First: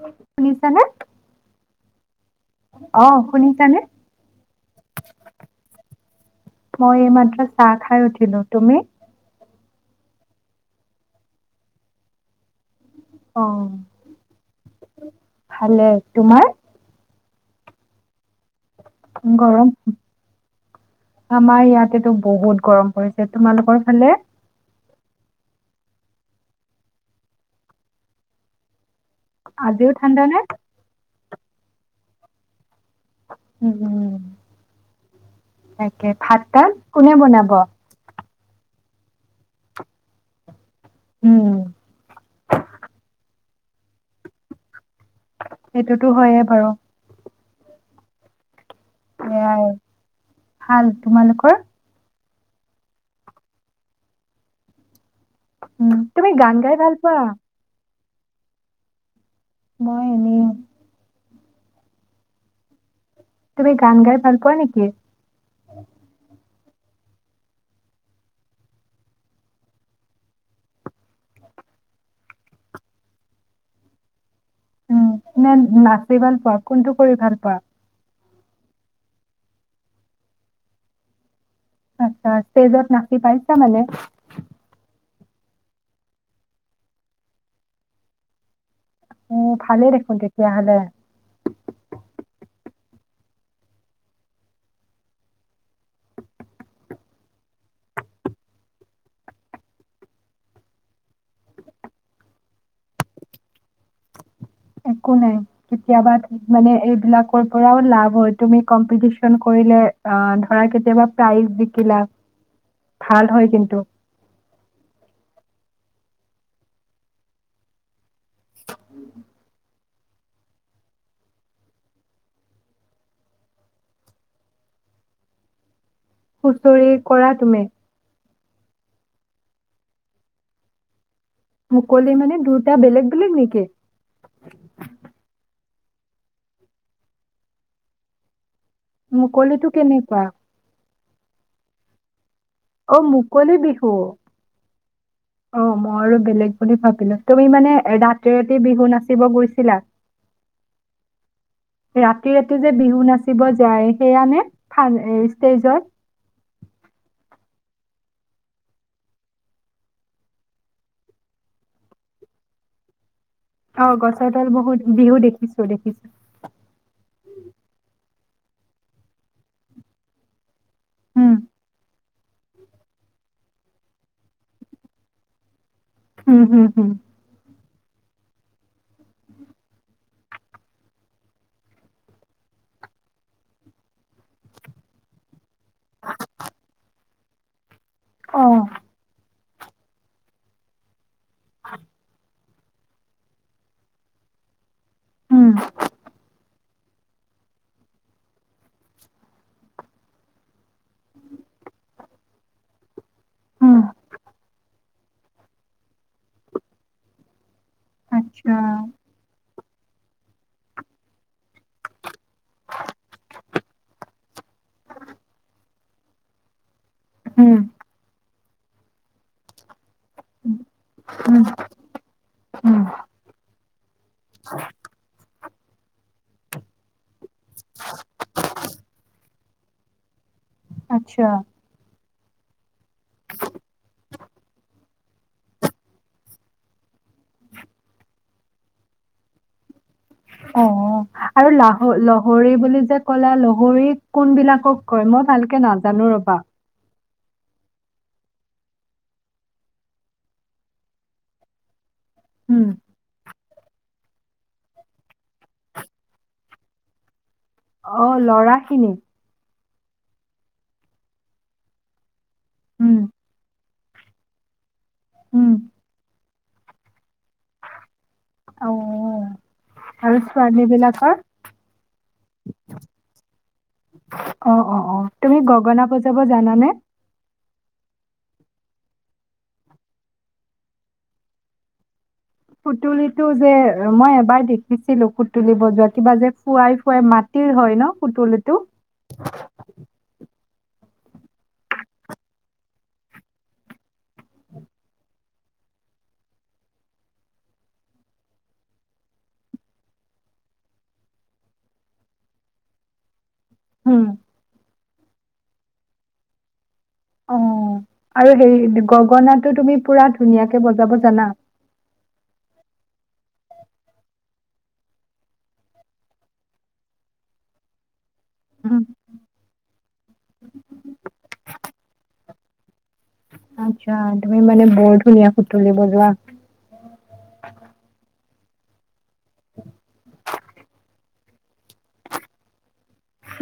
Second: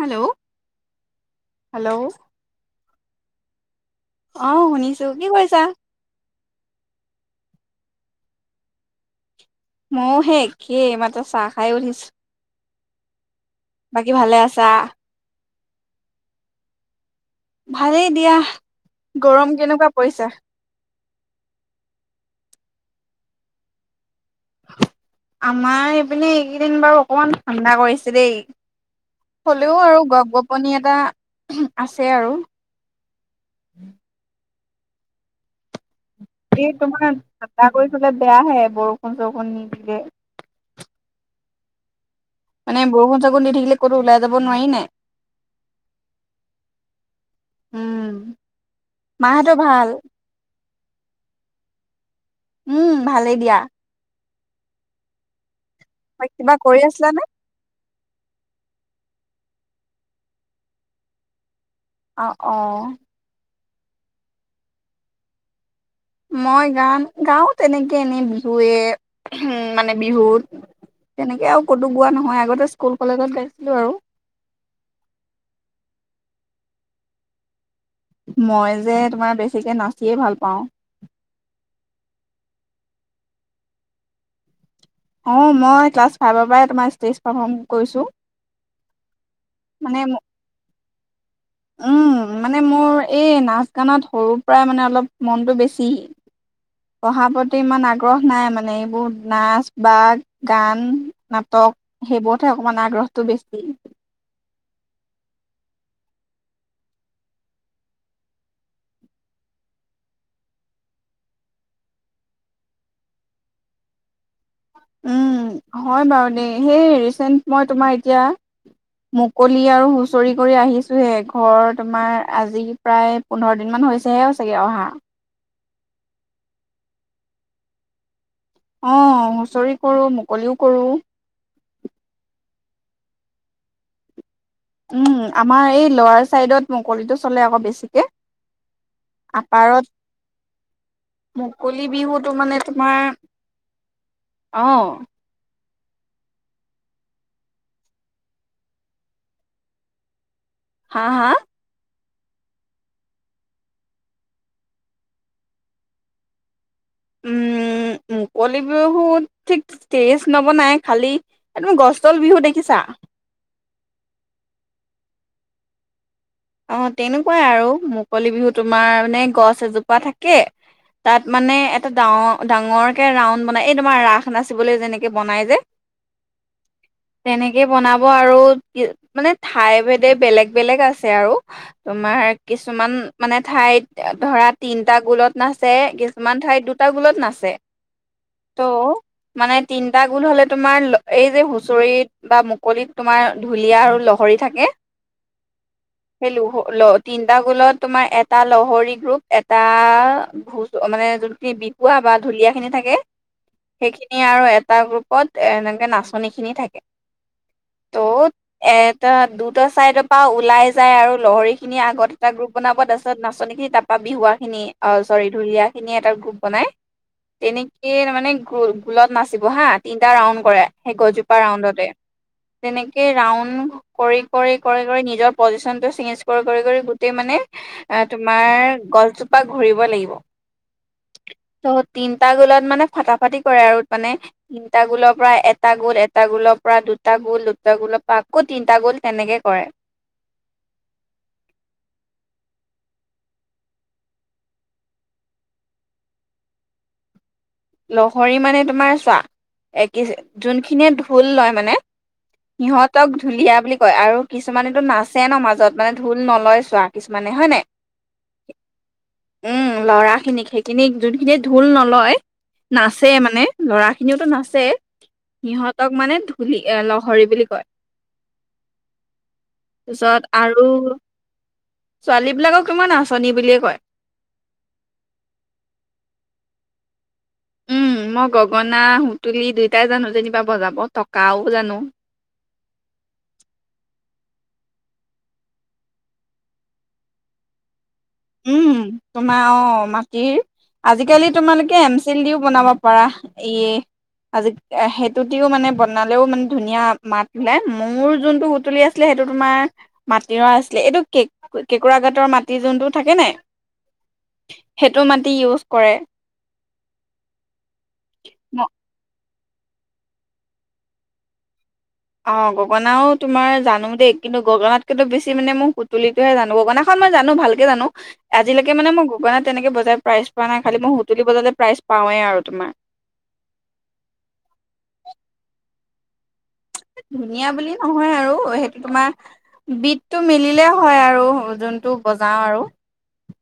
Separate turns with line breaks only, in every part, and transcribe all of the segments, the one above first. Hello.
শুনিছানে
hello.
অ শুনিছানে
অ শুনিছো কি কৰিছা?
মই এই মাদ্ৰাছ চাহ খাই উঠিলো তুমি
ময় সে কি মাত্ৰ চাহ খাই উঠিছো
অ'
বাকী ভালে আছা
ভালে তোমাৰ
ভালেই দিয়া গৰম কেনেকুৱা পৰিছা
আমাৰ ইয়াতেতটো বহুত গৰম পৰিছে তোমালোকৰ ফালে
আমাৰ ইপিনে এইকেইদিন বাৰু অকমান ঠাণ্ডা কৰিছে দেই হ'লেও
আজিও
আৰু
ঠাণ্ডা
গপ
নে?
গপনি এটা আছে আৰু
উম উম এক ভাত তাত কোনে বনাব
বেয়া হে বৰষুণ চৰষুণ নিদিলে
উম
মানে বৰষুণ চাগুণ [unintelligible] দি থাকিলে ক'তো ওলাই যাব নোৱাৰি নাই
সেইটোতো হয়ে বাৰু
উম মাহঁতো
সেয়াই
ভাল
ভাল তোমালোকৰ
উম ভালেই দিয়া
উম তুমি
কিবা
গান গাই
কৰি
ভাল
আছিলা নে?
পোৱা মই এনেই
আহ অ
তুমি গান গাই ভাল পোৱা নেকি
মই গান গাওঁ তেনেকে এনেই বিহুৱে মানে বিহুত তেনেকে আৰু ক'তো গোৱা নহয় আগতে স্কুল কলেজত গাইছিলোঁ আৰু
উম নে নাচি ভাল পোৱা কোনটো কৰি ভাল পোৱা
মই যে তোমাৰ বেছিকে নাচিয়েই ভাল পাওঁ
আচ্ছা তেজত নাচি পাইছা মলে [unintelligible]
অ মই ক্লাছ ফাইভৰ পৰাই তমাৰ ষ্টেজ পাৰ কৰিছো
অ ভালেই
মানে
দেখোন তেতিয়াহলে
উম মানে মোৰ এই নাচ গানত সৰুৰ পৰাই মানে অলপ মনটো বেছি পঢ়াৰ প্ৰতি ইমান আগ্ৰহ নাই মানে এইবোৰত নাচ বাগ গান নাটক সেইবোৰতহে অকণমান আগ্ৰহটো বেছি
একো নাই কেতিয়াবা মানে এইবিলাকৰ পৰাও লাভ হয় তুমি কম্পিটিচন কৰিলে ধৰা কেতিয়াবা প্ৰাইজ জিকিলা ভাল হয় কিন্তু
উম হয় বাৰু দেই হেই ৰিচেণ্ট মই তোমাৰ এতিয়া মুকলি আৰু হুঁচৰি কৰি আহিছোঁহে ঘৰ তোমাৰ আজি প্ৰায় পোন্ধৰ দিনমান হৈছেহে চাগে অহা
হুঁচৰি কৰা তুমি
অ হুঁচৰি কৰো মুকলিও কৰো
মুকলি মানে দুূটা বেলেগ বলেগ নেকি?
উম আমাৰ এই লৰাৰ চাইডত মুকলিটো চলে আকৌ বেছিকে
মুকলিতো কেনেকুৱা
কলি বিহুত টো মানে তোমাৰ
অ' মুকলি বিহু।
অ
অ মই আৰু বেলেগ বুলি ভাবিলো তুমি মানে ৰাতি ৰাতি বিহু নাচিব গৈছিলা?
হা হা
ৰাতি ৰাতি যে বিহু নাচিব যায় সেইয়া নে ষ্টেজত
উম মুকলি বিহুত ঠিক ষ্টেজ নবনাই খালী অ তুমি গছতল বিহু দেখিছা?
অ গছৰ তল বহুত বিহু দেখিছো দেখিছো
অ তেনেকুৱাই আৰু মুকলি বিহু তোমাৰ মানে গছ এজোপা থাকে
উম।
তাত মানে এটা ডাঙৰ ডাঙৰ কে ৰাউড মানে এই তোমাৰ ৰাস নাচিবলে যেনেকে বনাই যে
হো হো হো
এই বনাব আৰু মানে ঠাই ভেদে বেলেগ বেলেগ আছে হে আৰু তোমাৰ কিছুমান মানে ঠাইত ধৰা তিনটা গোলত নাচে কিছুমান ঠাইত দুটা গোলত নাচে ত অ মানে তিনটা গোল হলে তোমাৰ ল এই যে হুঁচৰিত বা মুক কলিত তোমাৰ ঢুলীয়া আৰু লহৰি থাকে
উম
সেই লুহ তিনটা গোলত তোমাৰ এটা লহৰি গ্ৰুপ এটা ঢু মানে যোনখিনি বিহুৱা বা ঢুলীয়া খিনি থাকে
হুম,
সেইখিনি আৰু এ এটা গ্ৰুপত এনেকে নাচনি খিনি থাকে তত'
আচ্ছা।
এটা দুট ত চাই দপা ওলাই যায় আৰু লহৰিখিনি আগত এটা গ্ৰুপ বনাব তাৰ পিছত নাচনিখিনি তাৰপা বিহুৱা খিনি অ চৰি ঢুলীয়াখিনিয়ে এটা গ্ৰুপ বনাই
হুম,
তেনেকে মানে গোল গোলত নাচিব হা তিনিটা ৰাউণ্ড কৰে সেই
হুম,
গছজোপাৰ ৰাউণ্ডতে
হুম,
তেনেকে ৰাউণ্ড কৰি কৰি কৰি কৰি নিজৰ পজিচন টো চেইঞ্জ কৰি কৰি গোটেই মানে তোমাৰ গছজোপ বা ঘূৰিব লাগিব
আচ্ছা
তিনিটা গ'লত মানে ফাটা ফাটি কৰে আৰু মানে তিনটা গোলক প্ৰায় এটা গোল এটা গোলৰ পৰা দুটা টা গোল দুটা গোলপা আক আকৌ তিনিটা গ'ল তেনেকে কৰে
অ আৰু লাহ লহৰি বুলি যে ক'লো লহৰি কোনবিলাকক কয় মই ভালকে নাজানো ৰবা
লহৰি মানে তোমাৰ চোৱা এক যোনখিনিয়ে ঢোল লয় মানে
হুম,
সিহঁতক ঢুলীয়া বুলি কয় আৰু কিছুমানেতো নাচে ন মাজত মানে ঢোল নলয় চোৱা কিছু
অ লৰা খিনি
উম ল'ৰা খিনিক সেইখিনিক যোনখিনি ঢোল নলয়
হুম,
নাচে মানে ল'ৰাখিনিওতো নাচেই সিহঁতক মানে [unintelligible] বুলি ল লহৰি
অঁ আৰু চোৱালী বিলাকৰ
ছোৱালী বিলাকক তোমাৰ নাচনী বুলিয়ে কয়
অঁ অঁ অঁ তুমি গগনা বজাব জানানে
মই গগনা সুতুলি দুয়টাই জানো যেনিবা বজাব টকাও জানো
সুতুলি টো যে মই এবাৰ দেখিছিলো সুতুলি বজোৱা কিবা যে ফুৱাই ফুৱাই মাটিৰ হয় ন সুতুলিটো?
উম তোমাৰ অঁ মাটিৰ আজিকালি তোমালোকে এমচিল দিওঁ বনাব পাৰা ই আজি সেইটো দিও মানে বনালেও মানে ধুনীয়া মাত ওলাই মোৰ যোনটো সুতুলি আছিলে সেইটো তোমাৰ মাটিৰ আছিলে এইটো কে কেঁকোৰা ঘাটৰ মাটি যোনটো থাকে নাই
হম
সেইটো মাটি ইউজ কৰে
অঁ আৰু
অ'
হেৰি গগনা টো তুমি পুৰা ধুনীয়াকৈ বজাব জানা
অ গগনাও তোমাৰ জানো দেই কিন্তু গগনাতকেতো বেছি মানে মই সুতুলুলিটোহে জানো গগনাখনন মই জানো ভালকে জানো আজিলৈকে মই মানে গগনা তেনেকেই বজাৰ প্ৰাইজ পোৱা নাই খালি মই সুতুলি বজালে প্ৰাইজ পাওঁৱেই আৰু তোমাৰ
আচ্ছা তুমি মানে বৰ ধুনীয়া সুতুলি বজোৱা
ধুনীয়া বুলি নহয় আৰু সেইটো তোমাৰ বি টো মিলিলে হয় আৰু যোনটো বজাওঁ আৰু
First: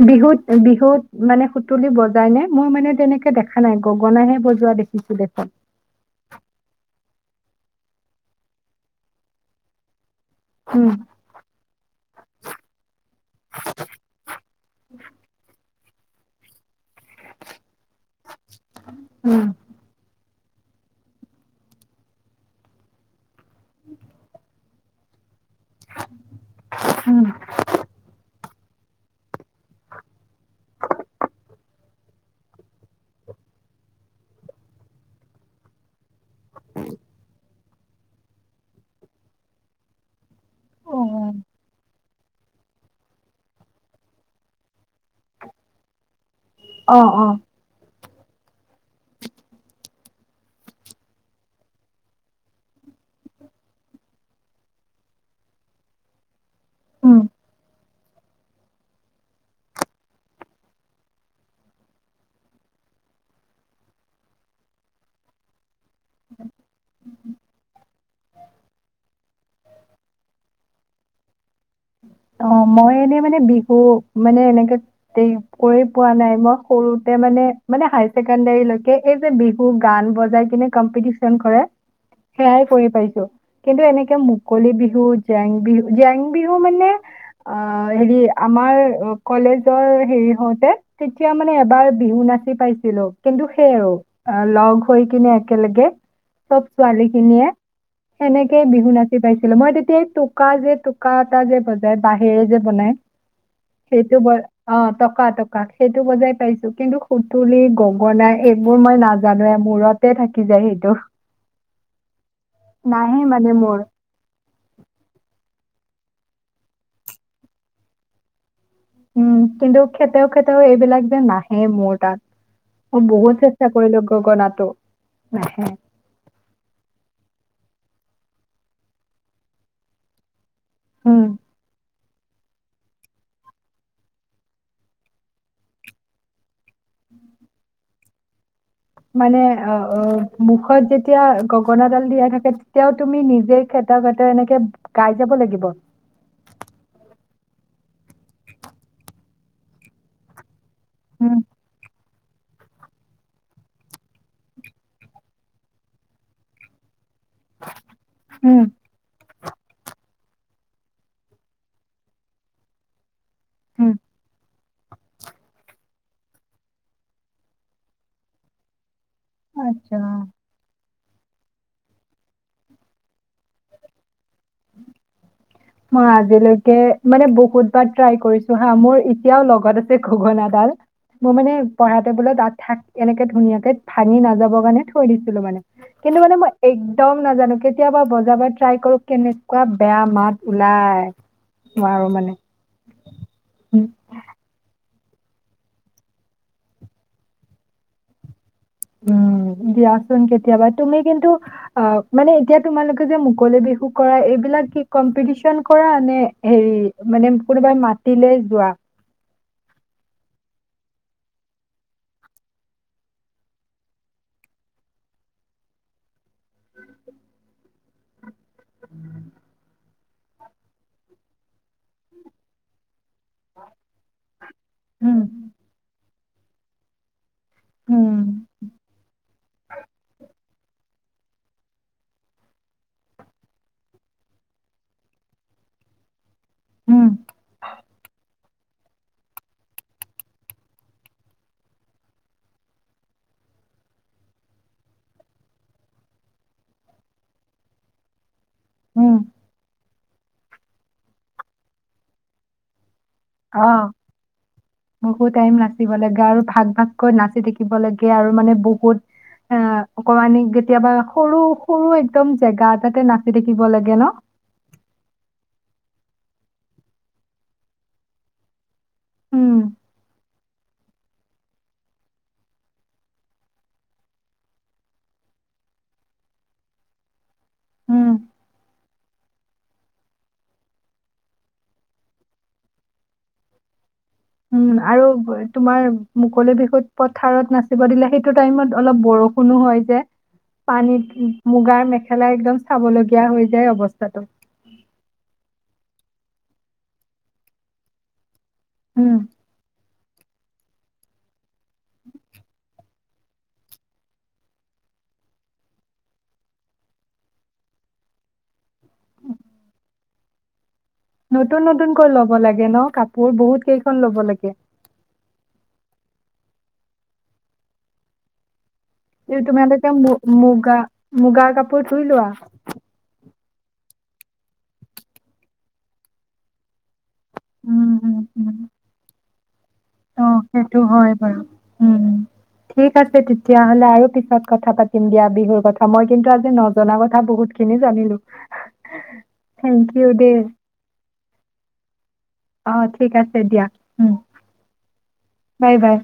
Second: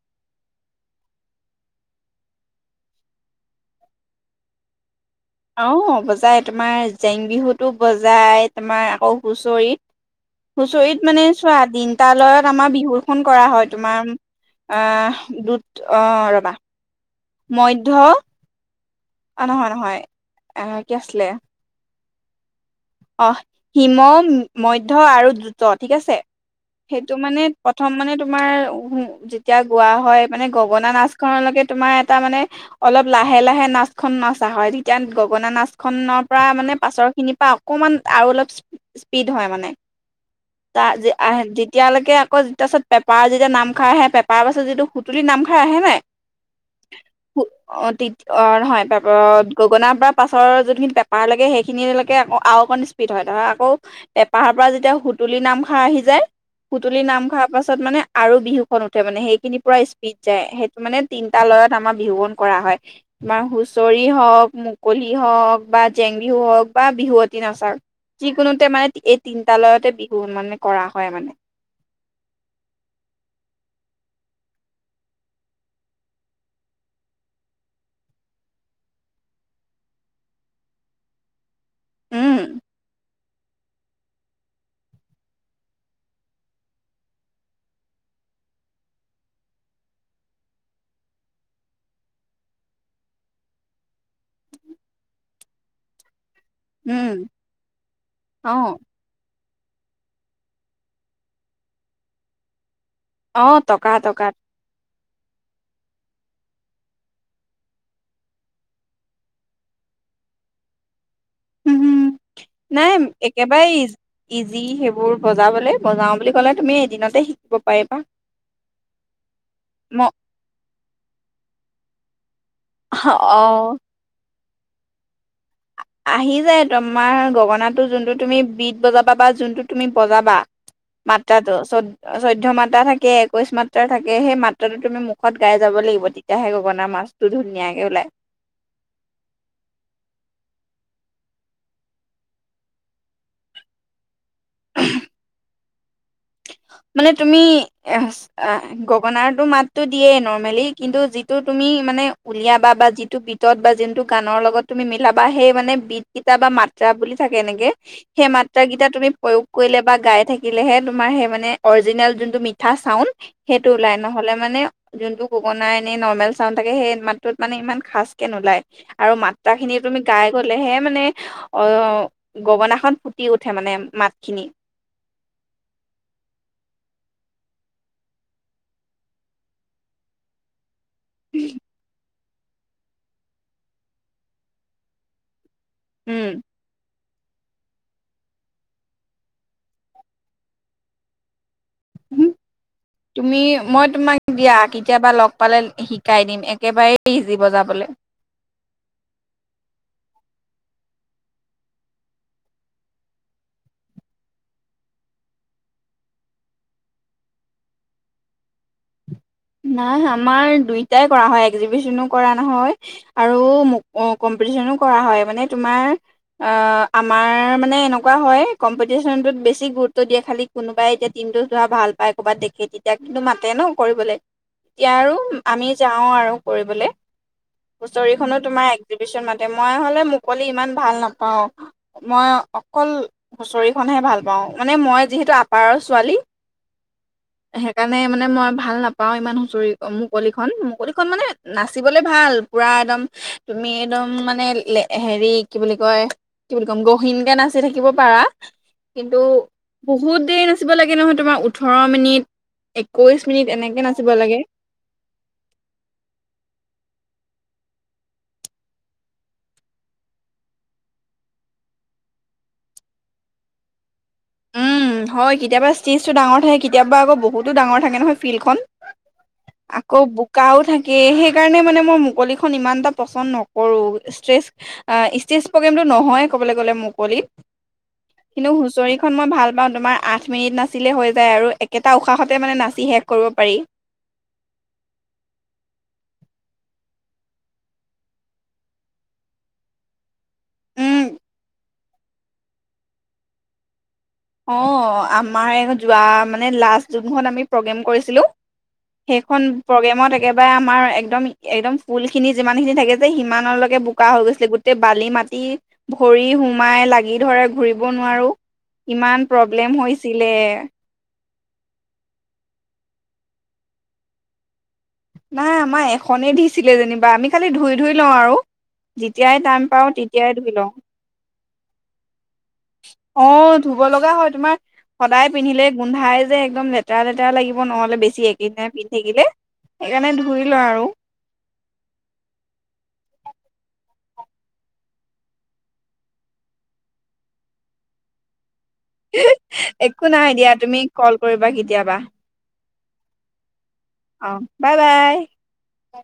বিহুত বিহুত মানে সুতুলি বজাই নে মই মানে তেনেকে দেখা নাই গগনাহে বজোৱা দেখি
আঁহ বজাই তোমাৰ জেং বিহুতো বজাই তোমাৰ আকৌ হুচৰিত
উম
হুঁচৰিত মানে চোৱা তিনিটালয়ত আমাৰ বিহুখন কৰা হয় তোমাৰ আঁহ দুটা আঁহ ৰবা মধ্য
উম
অঁ নহয় নহয় আঁহ কি আছিলে অঁ। হিম মধ্যে আৰু অঁ ঠিক আছে সেইটো মানে প্ৰথম মানে তোমাৰ উ যেতিয়া গোৱা হয় মানে গগনা নাচখনলৈকে তোমাৰ এটা মানে অলপ লাহে লাহে নাচখন নচা হয় তেতিয়া গগনা নাচ খনৰ পৰা মানে পাছৰ খিনি পা অকণমান আৰু অলপ স্পীড হয় মানে ত
উম
যেতিয়ালৈকে আকৌ পাছত পেপাৰ যেতিয়া নামখাৰ আহে পেপাৰৰ পাছত যিটো সুতুলি নামখাৰ আহে নাই
আঁহ অঁ
অঁ নহয় পেপ গগনাৰ পৰা পাছৰ যোনখিনি পেপাৰ লাগে সেইখিনিলৈকে আকৌ আৰু অকন স্পীড হয় ধৰা আকৌ পেপাঁৰ পৰা যেতিয়া সুতুলি নামখাৰ আহি যায় সুতুলি নাম খৰ পাছত মানে আৰু বিহুখন উঠে মানে সেইখিনি পূৰা স্পীড যায় সেইটো মানে তিনিটা লয়ত আমাৰ বিহু বন কৰা হয় তোমাৰ হুঁচৰি হওঁক মুকলি হওঁক বা জেং বিহু হওক বা বিহুত চা যিকোনোতে মানে এই তিনিটা লয়তে বিহু মানে কৰা হয় মানে
অ মই এনেই মানে বিহু মানে এনেকে কৰি পোৱা নাই মই সৰুতে মানে মানে হায় ছেকেণ্ডাৰীলৈকে এই যে বিহু গান বজাই কিনে কম্পিটিচন কৰে
উম
সেয়াই কৰি পাইছোঁ কিন্তু এনেকে মুকলি বিহু জেং বিহু জেং বিহু মানে অ হেৰি আমাৰ কলেজৰ হেৰি হওঁতে তেতিয়া মানে এবাৰ বিহু নাচি পাইছিলো কিন্তু সেই আৰু লগ হৈ কিনে একেলগে চব ছোৱালী
উম
খিনিয়ে
অ
সেনেকে বিহু নাচি পাইছে মই তেতিয়া এই টোকা যে টোকা টোকা এটা যে বজাই বাঁহেৰে যে বনাই
অ টকা
সেইটো
টকা
ব অ টকা টকা সেই সেইটো বজাই পাইছোঁ কিন্তু সুতুলি গগনা এইবোৰ মই নাজানোৱে মূৰতে থাকি যায় সেইটো
উম হোম নাই
নাহে মানে
একেবাৰে
মোৰ
ইজি সেইবোৰ বজাবলে বজাওঁ বুলি ক'লে তুমি এদিনতে শিকিব পাৰিবা
উম কিন্তু
ম
খেতেও খেতেও এইবিলাক যে নাহে মোৰ তাত মই বহুত চেষ্টা
অ'
কৰিলোঁ গগনাত টো নাহে
আ আহি যায় তোমাৰ গগনাটো যোনটো তুমি বিট বজাবা বা যোনটো তুমি বজাবা
উম,
মাত্ৰাটো চৌ চৌধ্য মাত্ৰা থাকে একৈশ মাত্ৰা থাকে সেই মাত্ৰাটো তুমি মুখত গাই যাব লাগিব তেতিয়াহে গগনা মাতটো ধুনীয়াকে ওলায়
মানে অ অ মুখত যেতিয়া গগনাডাল দিয়া থাকে তেতিয়াও তুমি নিজে খেতা খেতাও এনেকে গাই যাব লাগিব
মানে তুমি এ এ গগনাৰ তো মাতটো দিয়ে নৰ্মেলি কিন্তু যিটো
উম,
তুমি মানে উলিয়াবা বা যিটো বিটত বা যোনটো গানৰ লগত তুমি মিলাবা সেই মানে বিট কেইতা বা মাত্ৰা বুলি থাকে এনেকে সেই
উম,
মাত্ৰা কেইটা তুমি প্ৰয়োগ কৰিলে বা গাই থাকি থাকিলেহে তোমাৰ সেই মানে নে অৰজিনেল যোনটো মিঠা চাউণ্ড সেইটো
উম,
ওলাই নহ'লে মানে যোনটো গগনাই মানে নৰ্মেল চাউণ্ড থাকে সেই মাতটোত মানে ইমান খাচ কে নুলায়। আৰু মাত্ৰা খিনি তুমি
আচ্ছা।
গাই গ'লেহে মানে অ' গগনা খন ফুটি উঠে মানে মাত খিনি
মই আজিলৈকে মানে বহুত বাৰ ট্ৰাই কৰিছোঁ হা মোৰ এতিয়াও লগত আছে গগনাডাল মোৰ মানে পঢ়া টেবুলত আ থাক এনেকে ধুনীয়াকে ভাঙি নাযাবৰ কাৰণে থৈ দিছিলোঁ মানে কিন্তু মানে মই এই একদম নাজানো কেতিয়াবা বজাব ট্ৰাই কৰো কেনেকুৱা বেয়া মাত ওলাই নোৱাৰো
উ
মানে।
তুমি মই তোমাক দিয়া আঁকি কেতিয়াবা লগ পালে শিকাই দিম একেবাৰেই ইজি বজাবলে।
উ' দিয়াচোন কেতিয়াবা তুমি কিন্তু অ' মানে এতিয়া তোমালোকে যে মুকলি বিহু কৰা এইবিলাক কি কম্পিটিশন কৰা নে হেৰি মানে কোনোবাই মাতিলে যোৱা
নাই আমাৰ দুইটাই কৰা হয় এক্জিবিশনো কৰা নহয় আৰু কম্পিটিশনো কৰা হয় মানে তোমাৰ অ' আমাৰ মানে এনেকুৱা োৱা হয় [unintelligible] কম্পিটিচনটোত বেছি গুৰুত দিয়া [unintelligible] খালি কোনোবাই এতিয়া টিমটো ধৰা ভাল পাই কৰ'ৰবাত দেখে তেতিয়া কিন্তু মাতে ন কৰিবলে এতিয়া আৰু
উম,
আমি যাওঁ আৰু কৰিবলে হুচৰি খনো
উম,
তোমাৰ এক্জিবিশন মাতে, মই হ'লে মুকলি ইমান ভাল নাপাওঁ, মই অকল হুঁচৰিখনহে ভাল পাওঁ মানে মই যিহেতু আপাৰৰ ছোৱালী
উম,
সেইকাৰণে মানে মই ভাল নাপ পাও ইমান হুঁচৰি মুকলিখন, মুকলিখন মানে নাচিবলে ভাল পুৰা একদম তুমি একদম মানে হেৰি কি বুলি কয় কি বুলি কম গহীনকে নাচি থাকিব পাৰা।
উম,
কিন্তু বহুত দেৰি নাচিব লাগে নহয় তোমাৰ ওঠৰ মিনিট এ কৈছোঁ
অ।
এনেকে না
বহুত টাইম নাচিব লাগে আৰু ভাগ ভাগকৈ না নাচি থাকিব লাগে আৰু মানে বহুত অ অকমানমানি কেতিয়াবা সৰু সৰু এক্দম জেগা এটাতে নাচি থাকিব লাগে ন'
উম হয় কেতিয়াবা ষ্টেজটো ডাঙৰ থাকে কেতিয়াবা আকৌ বহুতো ডাঙৰ থাকে নহয় ফিল্ডখন।
উম
আকৌ বোকা উ থাকে সে সেইকাৰণে মানে মই মুকলিখন ইমান এটা পচন্দ নকৰো ষ্টেজ ষ্টেজ প্ৰগ্ৰেমটো নহয় ক'বলৈ গ'লে মুকলিত।
উম
কিন্তু চয় খন মই ভাল পাওঁ তোমাৰ আঠ মিনিট নাচিলে হৈ যায় আৰু একেটা উশাহতে মানে নাচি শেষ কৰিব পাৰি।
উম আৰু তোমাৰ মুকলি বিহুত পথাৰত নাচিব দিলে সেইটো টাইমত অলপ বৰষুণো হয় যে
উম
পানীত মুগাৰ মেখেলা একদম চাব লগগীয়া হৈ যায় অৱস্থা।
অ আমাৰ এওঁ যোৱা মানে লাষ্ট জুনত আমি প্ৰগ্ৰেম কৰিছিলো।
উম
সেইখন প্ৰগ্ৰেমত একেবাৰে আমাৰ একদম একদম ফুল খিনি যিমান খিনি থাকে যে সিমানলৈকে বোকা হৈ গৈছিলে গোটেই বালি মাটি ভৰি সোমাই লাগি ধৰে ঘুৰিব নোৱাৰো ইমান প্ৰব্লেম হৈ চিলে।
নতুন-নতুনকৈ ল'ব লাগে ন কাপোৰ বহুত কেইখন ল'ব লাগে।
নাই, আমাৰ এখনেই দিছিলে যেনিবা আমি খালি ধুই ধুই লওঁ আৰু। যেতিয়াই
এতিয়া
টাইম পাওঁ
তোমালোকে
তেতিয়াই ধুই লওঁ
মুগা-মুগাৰ কাপোৰ ধুই লোৱা?
অ ধুব লগা হয়, তোমাৰ সদায় পিন্ধিলে গোন্ধাই যে একদম লেতেৰা-লেতে তেৰা লাগিব
উম
নহ'লে
উম
বেছি
উম
একেদিনাই পিন্ধি থাকিলে। সেইকাৰণে
অ'
ধুই লওঁ
সেইটো
আৰু
হয় বাৰু! উম ঠিক আছে তে তেতিয়াহ'লে আৰু পিছত কথা পাতিম দিয়া। বিহুৰ কথা মই কিন্তু আজি নজনা কথা বহুতখিনি জানিলো। থেংক
একো
ইউ দেই
নহয় দিয়া, তুমি কল কৰিবা কেতিয়াবা।
অ' ঠিক আছে দিয়া। উম
অ' বাই বাই!
Bye bye!